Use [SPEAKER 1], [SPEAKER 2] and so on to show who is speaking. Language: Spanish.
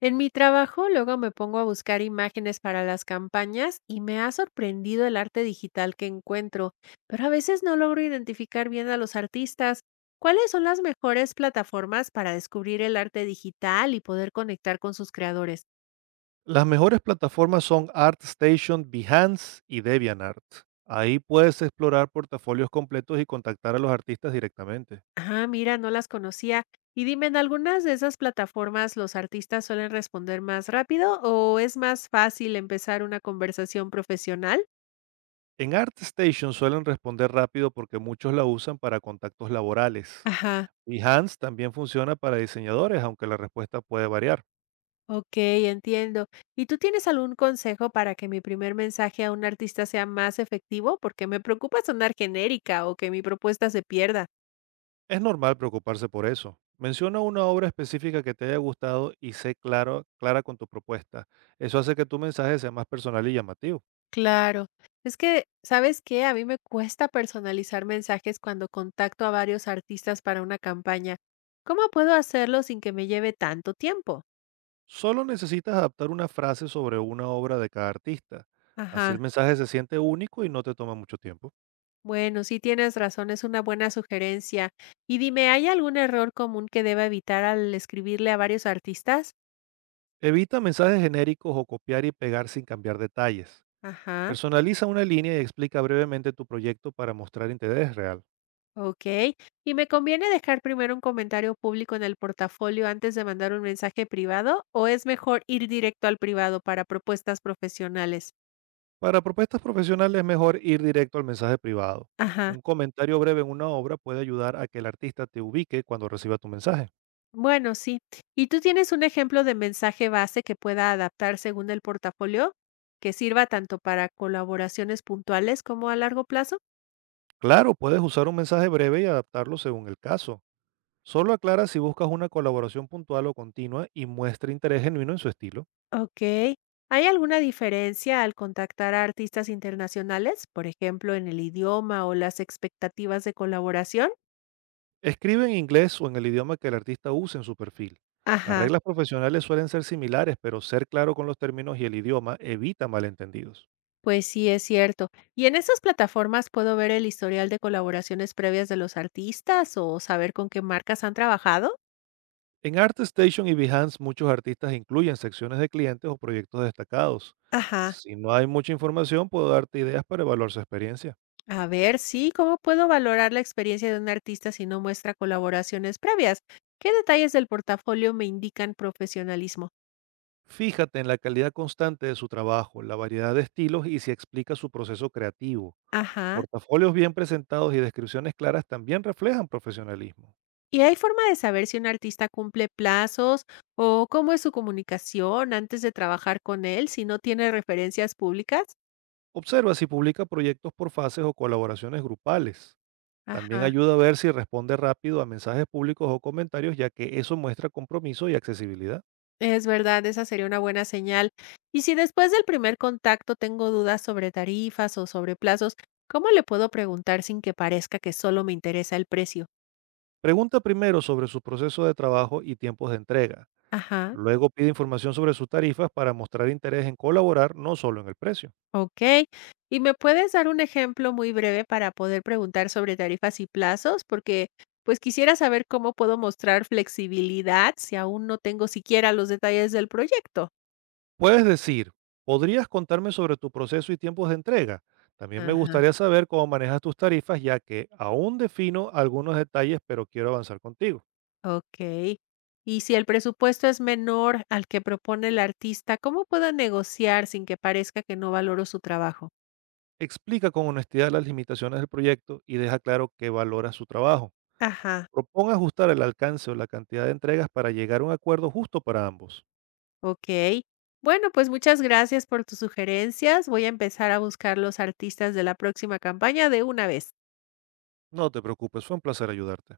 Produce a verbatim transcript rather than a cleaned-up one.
[SPEAKER 1] En mi trabajo luego me pongo a buscar imágenes para las campañas y me ha sorprendido el arte digital que encuentro, pero a veces no logro identificar bien a los artistas. ¿Cuáles son las mejores plataformas para descubrir el arte digital y poder conectar con sus creadores?
[SPEAKER 2] Las mejores plataformas son ArtStation, Behance y DeviantArt. Ahí puedes explorar portafolios completos y contactar a los artistas directamente.
[SPEAKER 1] Ah, mira, no las conocía. Y dime, ¿en algunas de esas plataformas los artistas suelen responder más rápido o es más fácil empezar una conversación profesional?
[SPEAKER 2] En ArtStation suelen responder rápido porque muchos la usan para contactos laborales.
[SPEAKER 1] Ajá.
[SPEAKER 2] Behance también funciona para diseñadores, aunque la respuesta puede variar.
[SPEAKER 1] Ok, entiendo. ¿Y tú tienes algún consejo para que mi primer mensaje a un artista sea más efectivo? Porque me preocupa sonar genérica o que mi propuesta se pierda.
[SPEAKER 2] Es normal preocuparse por eso. Menciona una obra específica que te haya gustado y sé claro, clara con tu propuesta. Eso hace que tu mensaje sea más personal y llamativo.
[SPEAKER 1] Claro. Es que, ¿sabes qué? A mí me cuesta personalizar mensajes cuando contacto a varios artistas para una campaña. ¿Cómo puedo hacerlo sin que me lleve tanto tiempo?
[SPEAKER 2] Solo necesitas adaptar una frase sobre una obra de cada artista. Así
[SPEAKER 1] Ajá.
[SPEAKER 2] el mensaje se siente único y no te toma mucho tiempo.
[SPEAKER 1] Bueno, sí tienes razón, es una buena sugerencia. Y dime, ¿hay algún error común que deba evitar al escribirle a varios artistas?
[SPEAKER 2] Evita mensajes genéricos o copiar y pegar sin cambiar detalles.
[SPEAKER 1] Ajá.
[SPEAKER 2] Personaliza una línea y explica brevemente tu proyecto para mostrar interés real.
[SPEAKER 1] Ok. ¿Y me conviene dejar primero un comentario público en el portafolio antes de mandar un mensaje privado o es mejor ir directo al privado para propuestas profesionales?
[SPEAKER 2] Para propuestas profesionales es mejor ir directo al mensaje privado.
[SPEAKER 1] Ajá.
[SPEAKER 2] Un comentario breve en una obra puede ayudar a que el artista te ubique cuando reciba tu mensaje.
[SPEAKER 1] Bueno, sí. ¿Y tú tienes un ejemplo de mensaje base que pueda adaptar según el portafolio? Que sirva tanto para colaboraciones puntuales como a largo plazo.
[SPEAKER 2] Claro, puedes usar un mensaje breve y adaptarlo según el caso. Solo aclara si buscas una colaboración puntual o continua y muestra interés genuino en su estilo.
[SPEAKER 1] Ok. ¿Hay alguna diferencia al contactar a artistas internacionales, por ejemplo, en el idioma o las expectativas de colaboración?
[SPEAKER 2] Escribe en inglés o en el idioma que el artista use en su perfil. Las
[SPEAKER 1] Ajá.
[SPEAKER 2] reglas profesionales suelen ser similares, pero ser claro con los términos y el idioma evita malentendidos.
[SPEAKER 1] Pues sí, es cierto. ¿Y en esas plataformas puedo ver el historial de colaboraciones previas de los artistas o saber con qué marcas han trabajado?
[SPEAKER 2] En ArtStation y Behance muchos artistas incluyen secciones de clientes o proyectos destacados.
[SPEAKER 1] Ajá.
[SPEAKER 2] Si no hay mucha información, puedo darte ideas para evaluar su experiencia.
[SPEAKER 1] A ver, sí, ¿cómo puedo valorar la experiencia de un artista si no muestra colaboraciones previas? ¿Qué detalles del portafolio me indican profesionalismo?
[SPEAKER 2] Fíjate en la calidad constante de su trabajo, la variedad de estilos y si explica su proceso creativo.
[SPEAKER 1] Ajá.
[SPEAKER 2] Portafolios bien presentados y descripciones claras también reflejan profesionalismo.
[SPEAKER 1] ¿Y hay forma de saber si un artista cumple plazos o cómo es su comunicación antes de trabajar con él si no tiene referencias públicas?
[SPEAKER 2] Observa si publica proyectos por fases o colaboraciones grupales. También
[SPEAKER 1] Ajá.
[SPEAKER 2] ayuda a ver si responde rápido a mensajes públicos o comentarios, ya que eso muestra compromiso y accesibilidad.
[SPEAKER 1] Es verdad, esa sería una buena señal. Y si después del primer contacto tengo dudas sobre tarifas o sobre plazos, ¿cómo le puedo preguntar sin que parezca que solo me interesa el precio?
[SPEAKER 2] Pregunta primero sobre su proceso de trabajo y tiempos de entrega.
[SPEAKER 1] Ajá,
[SPEAKER 2] Luego pide información sobre sus tarifas para mostrar interés en colaborar, no solo en el precio.
[SPEAKER 1] ok. ¿Y me puedes dar un ejemplo muy breve para poder preguntar sobre tarifas y plazos? Porque pues quisiera saber cómo puedo mostrar flexibilidad si aún no tengo siquiera los detalles del proyecto.
[SPEAKER 2] Puedes decir, ¿podrías contarme sobre tu proceso y tiempos de entrega? También me
[SPEAKER 1] Ajá.
[SPEAKER 2] gustaría saber cómo manejas tus tarifas, ya que aún defino algunos detalles, pero quiero avanzar contigo.
[SPEAKER 1] Okey. Y si el presupuesto es menor al que propone el artista, ¿cómo puedo negociar sin que parezca que no valoro su trabajo?
[SPEAKER 2] Explica con honestidad las limitaciones del proyecto y deja claro que valoras su trabajo.
[SPEAKER 1] Ajá,
[SPEAKER 2] Propón ajustar el alcance o la cantidad de entregas para llegar a un acuerdo justo para ambos.
[SPEAKER 1] okey. Bueno, pues muchas gracias por tus sugerencias. Voy a empezar a buscar los artistas de la próxima campaña de una vez.
[SPEAKER 2] No te preocupes, fue un placer ayudarte.